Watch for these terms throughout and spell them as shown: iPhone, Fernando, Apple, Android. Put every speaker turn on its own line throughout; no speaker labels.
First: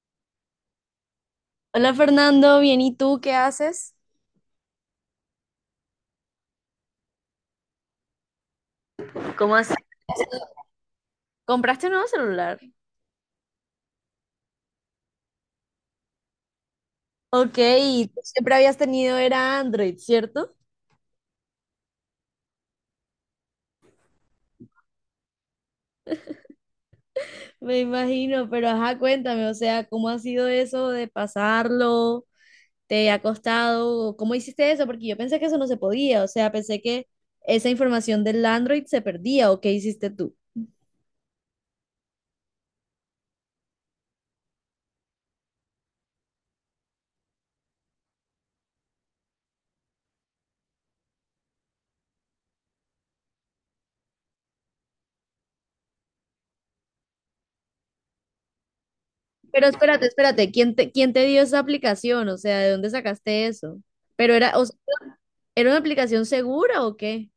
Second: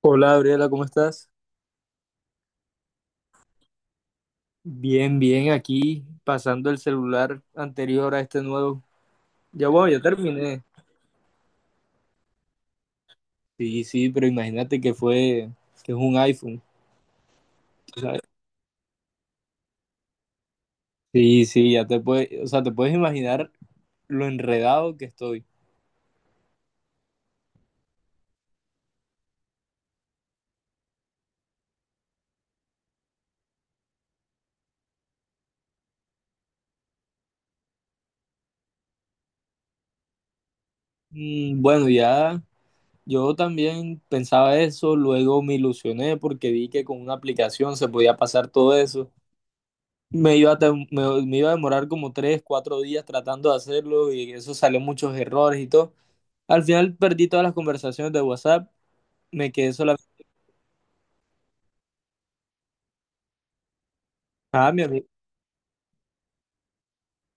Hola Gabriela, ¿cómo estás?
Hola Fernando, bien, ¿y tú qué haces?
Bien, bien, aquí pasando el celular anterior a este nuevo.
¿Cómo
Ya
así?
bueno, ya terminé.
¿Compraste un nuevo celular?
Sí, sí, pero imagínate que es un iPhone,
Ok,
tú
tú
¿sabes?
siempre habías tenido era Android, ¿cierto?
Sí, sí, ya te puedes, o sea, te puedes imaginar lo enredado que estoy.
Me imagino, pero ajá, cuéntame, o sea, ¿cómo ha sido eso de pasarlo? ¿Te ha costado? ¿Cómo hiciste eso? Porque yo pensé que eso no se podía, o sea, pensé que esa información del Android se perdía, ¿o qué hiciste tú?
Mm, bueno, ya yo también pensaba eso, luego me ilusioné porque vi que con una aplicación se podía pasar todo eso. Me iba a demorar como 3, 4 días tratando de hacerlo y eso salió muchos errores y todo. Al final perdí todas las conversaciones de WhatsApp, me
Pero
quedé solamente...
espérate, espérate, ¿quién te dio esa aplicación? O sea, ¿de dónde sacaste eso? Pero era, o
Ah,
sea,
mi amigo.
¿era una aplicación segura o qué?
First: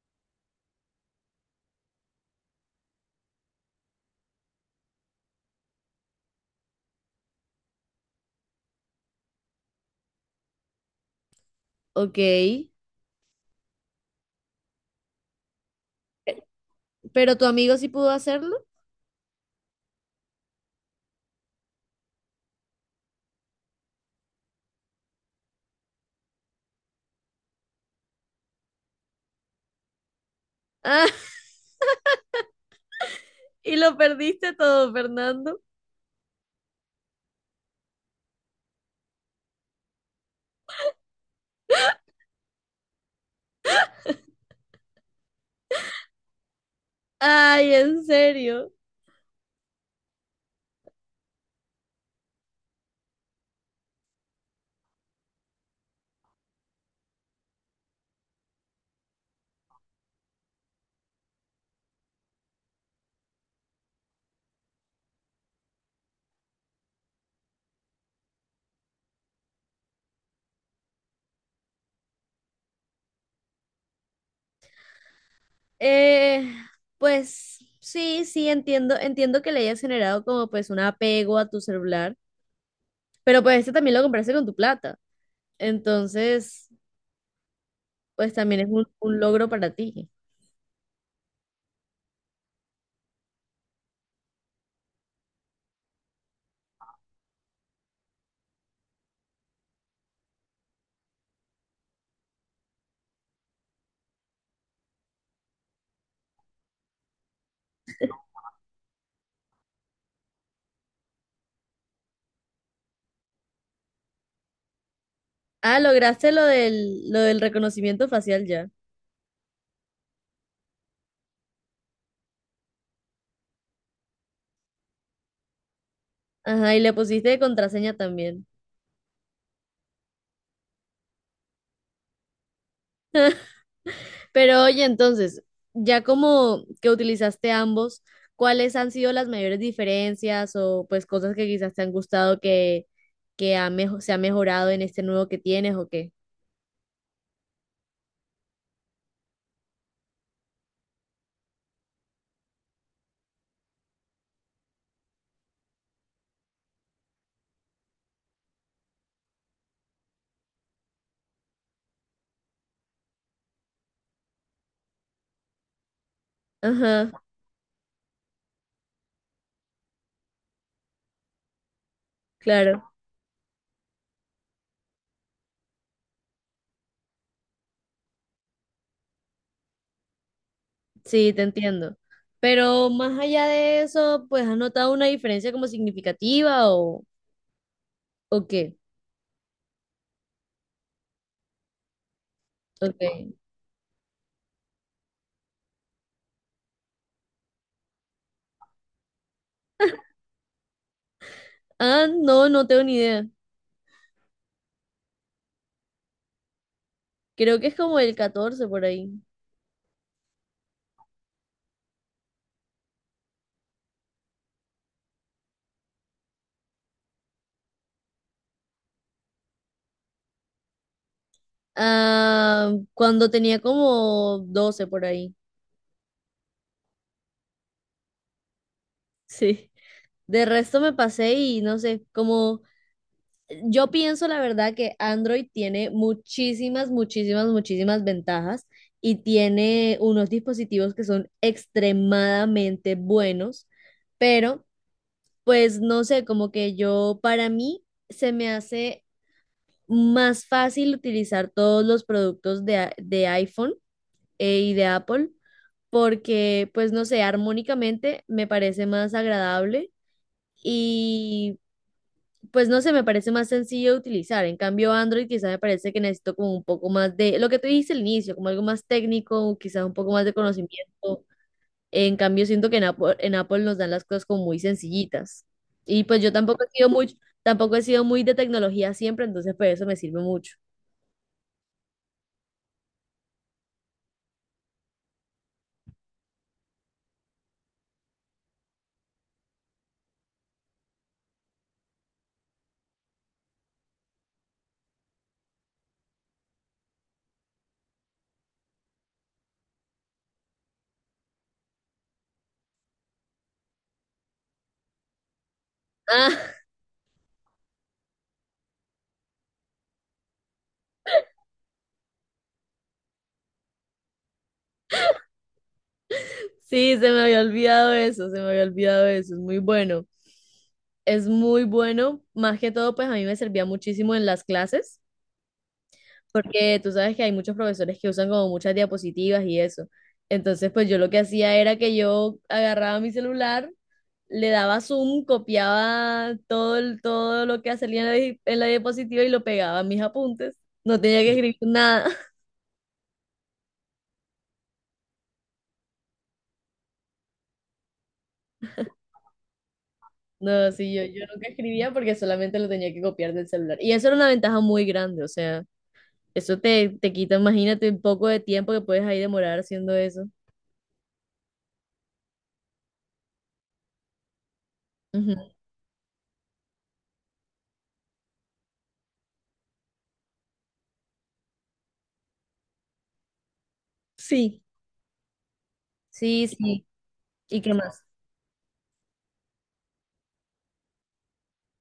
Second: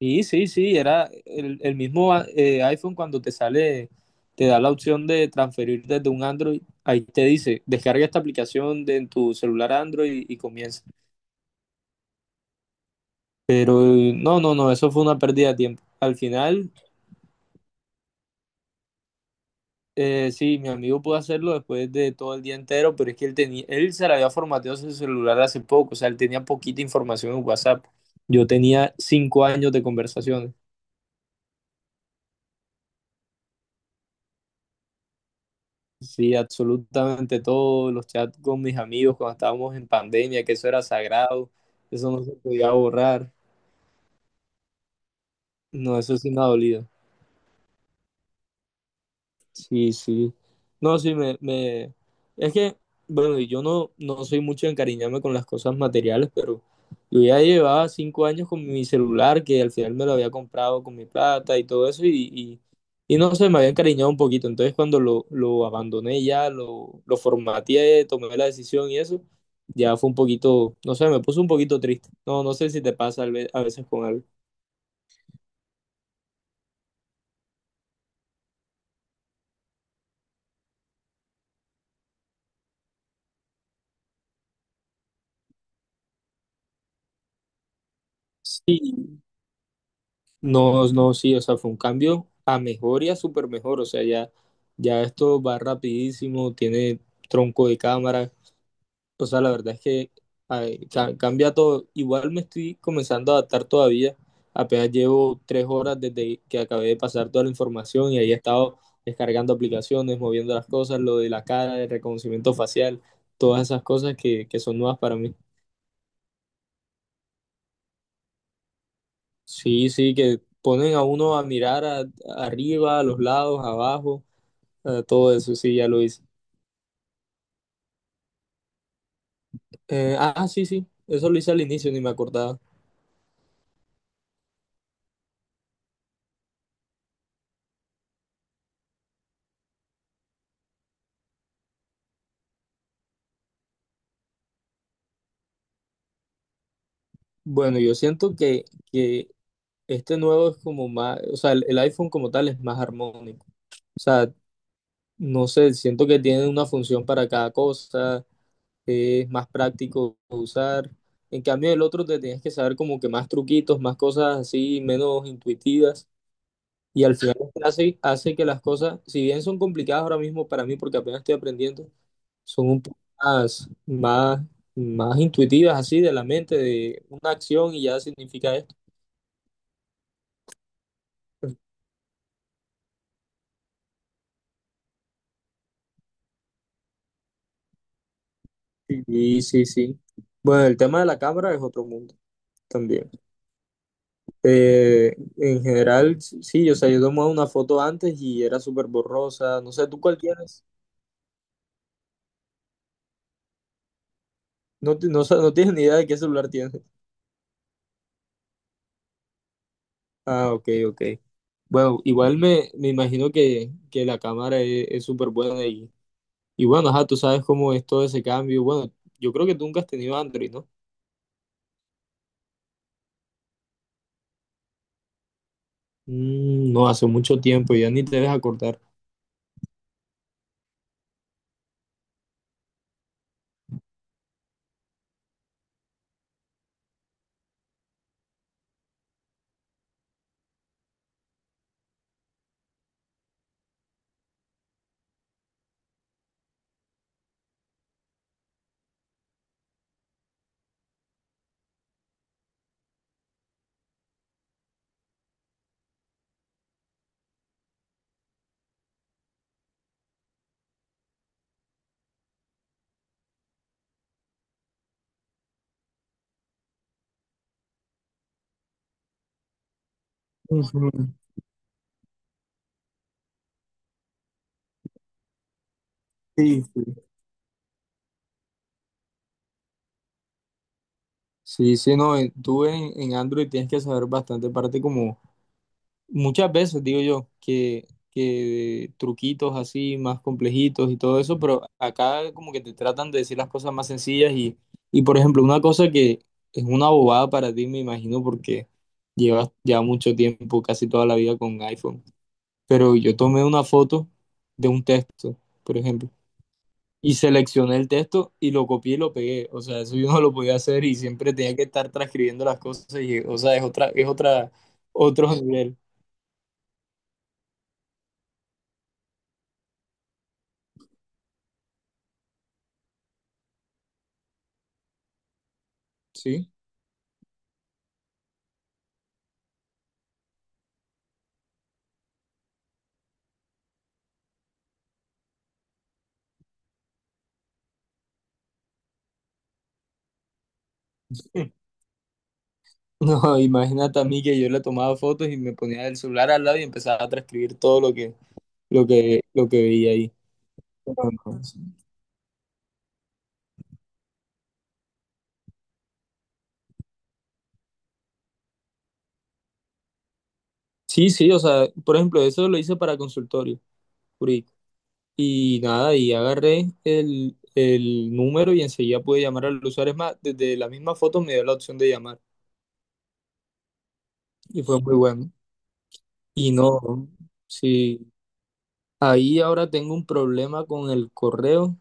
Sí, sí, sí, era el mismo iPhone cuando te sale, te da la opción de transferir desde un Android, ahí te dice, descarga esta aplicación en tu celular Android y, comienza.
Ok,
Pero no, no, no, eso fue una pérdida de tiempo. Al final,
pero tu amigo sí pudo hacerlo.
sí, mi amigo pudo hacerlo después de todo el día entero, pero es que él se le había formateado su celular hace poco, o sea, él tenía poquita información en WhatsApp. Yo tenía 5 años de conversaciones.
Ah, y lo perdiste todo, Fernando.
Sí, absolutamente todos los chats con mis amigos cuando estábamos en pandemia, que eso era sagrado, eso no se podía borrar. No, eso sí me ha dolido.
Ay, en serio.
Sí, sí. No, sí, me... Es que, bueno, y yo no soy mucho de encariñarme con las cosas materiales, pero yo ya llevaba 5 años con mi celular, que al final me lo había comprado con mi plata y todo eso, y no sé, me había encariñado un poquito. Entonces, cuando lo abandoné ya, lo formateé, tomé la decisión y eso ya fue un poquito, no sé, me puso un poquito triste. No, no sé si te pasa a veces con algo.
Eh, pues sí, sí, entiendo que le hayas generado como pues un apego a tu celular, pero pues este también lo compraste con tu plata, entonces pues también es un
Sí,
logro para ti.
no, no, sí, o sea, fue un cambio a mejor y a súper mejor, o sea, ya, ya esto va rapidísimo, tiene tronco de cámara, o sea, la verdad es que ay, cambia todo. Igual me estoy comenzando a adaptar todavía, apenas llevo 3 horas desde que acabé de pasar toda la información y ahí he estado descargando aplicaciones, moviendo las cosas, lo de la cara, el reconocimiento facial, todas esas cosas que son nuevas para mí.
Ah, lograste lo del reconocimiento facial ya.
Sí, sí, que ponen a uno a mirar arriba, a los lados, abajo, a todo eso, sí, ya lo hice.
Ajá, y le pusiste de contraseña también.
Ah, sí, sí, eso lo hice al inicio, ni me acordaba.
Pero oye, entonces, ya como que utilizaste ambos, ¿cuáles han sido las mayores diferencias o pues cosas que quizás te han gustado se ha mejorado en este nuevo que tienes o qué?
Bueno, yo siento que este nuevo es como más, o sea, el iPhone como tal es más armónico. O sea, no sé, siento que tiene una función para cada cosa, es más práctico de usar. En cambio, el otro te tienes que saber como que más truquitos, más cosas así, menos intuitivas. Y al
Ajá,
final esto hace que las cosas, si bien son complicadas ahora mismo para mí, porque apenas estoy aprendiendo, son un
claro,
poco más, más, más intuitivas así de la mente, de una acción y ya significa esto.
sí, te entiendo. Pero más allá de eso, pues ¿has notado una diferencia como significativa o qué?
Sí, sí, sí. Bueno, el tema de la cámara es otro mundo también.
Okay.
En general, sí, o sea, yo tomaba una foto antes y era súper borrosa. No sé, ¿tú cuál tienes?
Ah, no, no tengo ni idea.
No, no, no tienes ni idea de qué celular tienes.
Creo que es como el 14 por ahí.
Ah, ok, ok. Bueno, igual me imagino que la cámara es súper buena y, bueno, ajá, tú sabes cómo es todo ese cambio. Bueno, yo creo que tú nunca has tenido Android, ¿no?
Ah, cuando tenía como 12 por ahí.
Mm, no, hace mucho tiempo, ya ni te dejas acordar.
Sí. De resto me pasé y no sé, como yo pienso la verdad que Android tiene muchísimas, muchísimas, muchísimas ventajas y tiene unos dispositivos que son extremadamente buenos, pero pues no sé, como que yo para mí se me hace más fácil utilizar todos los productos de iPhone y de Apple porque pues no sé, armónicamente me parece más agradable. Y pues no sé, me parece más sencillo de utilizar. En cambio, Android quizá me parece que necesito como un poco más de, lo que tú dijiste al inicio, como algo más técnico, quizá un poco más de
Ujú.
conocimiento. En cambio, siento que en Apple nos dan las cosas como muy sencillitas. Y pues yo
Sí,
tampoco he
sí.
sido muy de tecnología siempre, entonces pues eso me sirve mucho.
Sí, sí, no, tú en Android tienes que saber bastante parte, como muchas veces digo yo que truquitos así más complejitos y todo eso, pero acá como que te tratan de decir las cosas más sencillas y por ejemplo, una cosa que es una bobada para ti, me imagino, porque llevas ya mucho tiempo, casi toda la vida con iPhone, pero yo tomé una foto de un texto, por ejemplo,
Ah,
y seleccioné el texto y lo copié y lo pegué, o sea, eso yo no lo podía hacer y siempre tenía que estar transcribiendo las cosas y, o sea, otro nivel,
sí, se me había olvidado eso, se me había olvidado eso, es muy bueno. Es muy bueno, más que todo, pues a mí me servía muchísimo en las clases
¿sí?
porque tú sabes que hay muchos profesores que usan como muchas diapositivas y eso. Entonces, pues yo lo que hacía era que yo agarraba mi celular, le daba zoom, copiaba todo, todo lo que salía en en la diapositiva y lo pegaba a mis apuntes. No tenía que escribir nada.
No, imagínate a mí que yo le tomaba fotos y me ponía el celular al lado y empezaba a transcribir todo lo que veía ahí.
No, sí, yo nunca escribía porque solamente lo tenía que copiar del celular. Y eso era una ventaja muy grande, o sea, eso te quita, imagínate, un poco de tiempo que puedes ahí demorar haciendo eso.
Sí, sí, o sea, por ejemplo, eso lo hice para consultorio jurídico.
Ujú.
Y nada, y agarré el número y enseguida pude llamar al usuario. Es más, desde la misma foto me dio la opción de llamar
Sí,
y fue muy bueno.
sí,
Y
sí.
no,
¿Y qué más?
sí, ahí ahora tengo un problema con el correo,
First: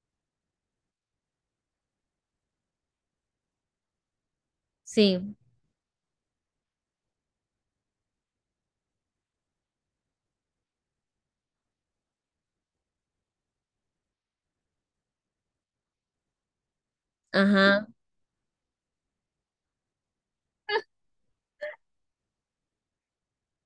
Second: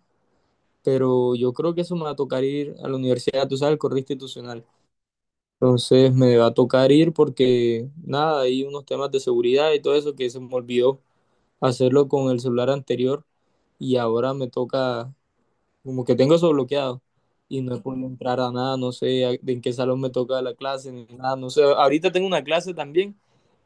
pero yo creo que eso me va a tocar ir a la universidad, tú sabes, el correo institucional.
Sí.
Entonces me va a tocar ir porque nada, hay unos temas de seguridad y todo eso que se me olvidó hacerlo con el celular anterior y ahora me toca, como que tengo eso bloqueado y no he
Ajá.
podido entrar a nada, no sé de en qué salón me toca la clase ni nada, no sé. Ahorita tengo una clase también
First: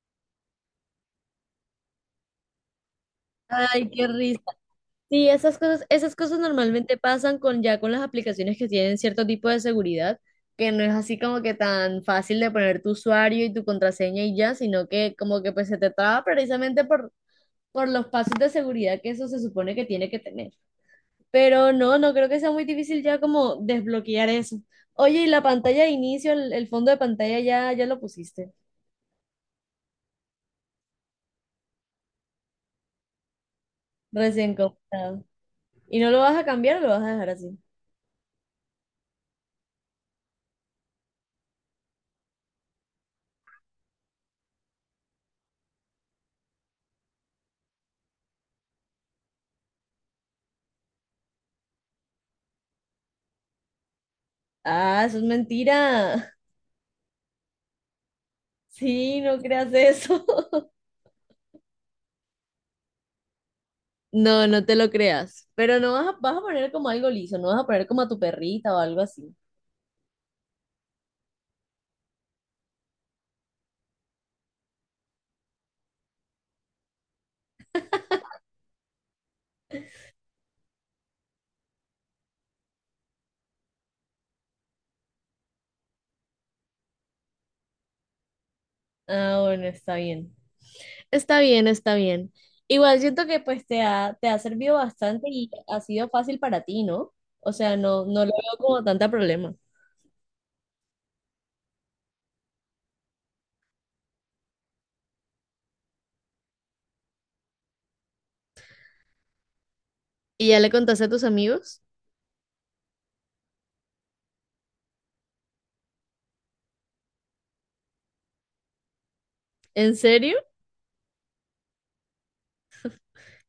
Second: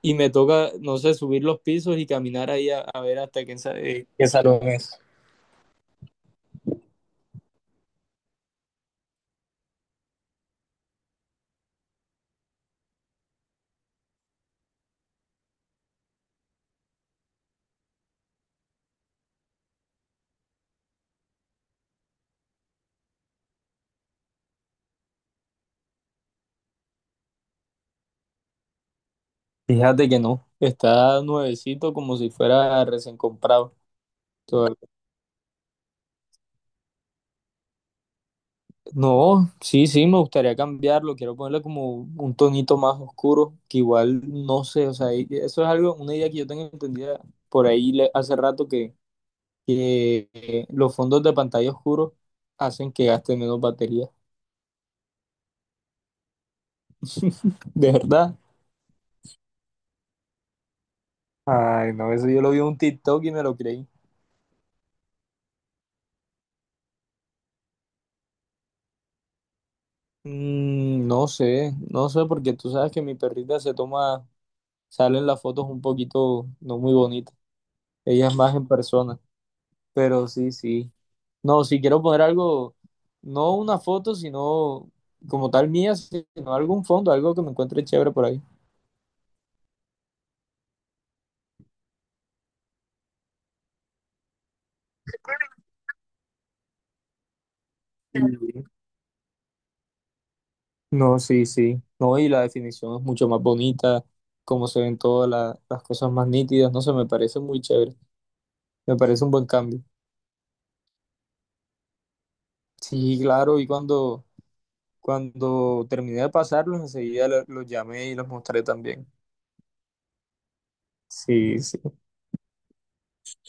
y me toca, no sé, subir los pisos y caminar ahí a ver hasta qué, sa-
Ay,
eh,
qué
qué
risa.
salón es.
Sí, esas cosas normalmente pasan con ya con las aplicaciones que tienen cierto tipo de seguridad, que no es así como que tan fácil de poner tu usuario y tu contraseña y ya, sino que como que pues se te traba precisamente por los pasos de seguridad que eso se supone que tiene que tener. Pero no, no creo que sea muy difícil ya como desbloquear eso. Oye, y la pantalla de inicio, el fondo de pantalla ya lo pusiste,
Fíjate que no, está nuevecito como si fuera recién comprado.
recién comprado. ¿Y no lo vas a cambiar o lo vas a dejar así?
No, sí, sí, me gustaría cambiarlo. Quiero ponerle como un tonito más oscuro, que igual no sé, o sea, eso es algo, una idea que yo tengo entendida por ahí hace rato que los fondos de pantalla oscuros hacen que gaste menos batería.
Ah, eso es mentira.
De verdad.
Sí, no creas eso.
Ay, no, eso yo lo vi en un TikTok y me lo creí.
No, no te lo creas. Pero no vas a poner como algo liso, no vas a poner como a tu perrita o algo así.
Mm, no sé, no sé, porque tú sabes que mi perrita se toma, salen las fotos un poquito no muy bonitas. Ella es más en persona. Pero sí, sí. No, si quiero poner algo, no una foto, sino como tal mía, sino algún fondo, algo que me encuentre chévere por ahí.
Ah, bueno, está bien. Está bien, está bien. Igual siento que pues te ha servido bastante y ha sido fácil para ti, ¿no? O sea, no, no lo veo
Mm.
como tanta problema.
No, sí, sí. No, y la definición es mucho más bonita, como se ven todas las cosas más nítidas, no sé, me parece muy chévere. Me parece un buen cambio.
¿Y ya le contaste a tus amigos?
Sí, claro, y cuando terminé de pasarlos, enseguida los llamé y los mostré también.
¿En serio?
Sí, sí.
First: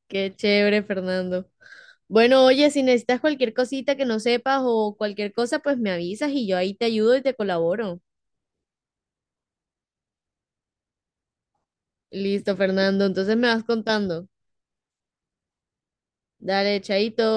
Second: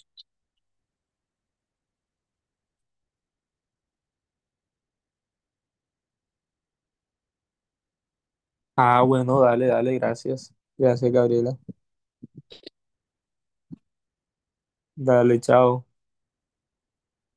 Qué chévere, Fernando. Bueno, oye, si necesitas cualquier cosita que no sepas o cualquier cosa, pues me avisas y yo ahí te ayudo y te colaboro.
Ah, bueno, dale, dale, gracias. Gracias, Gabriela.
Listo, Fernando. Entonces me vas contando.
Dale, chao.
Dale, chaito.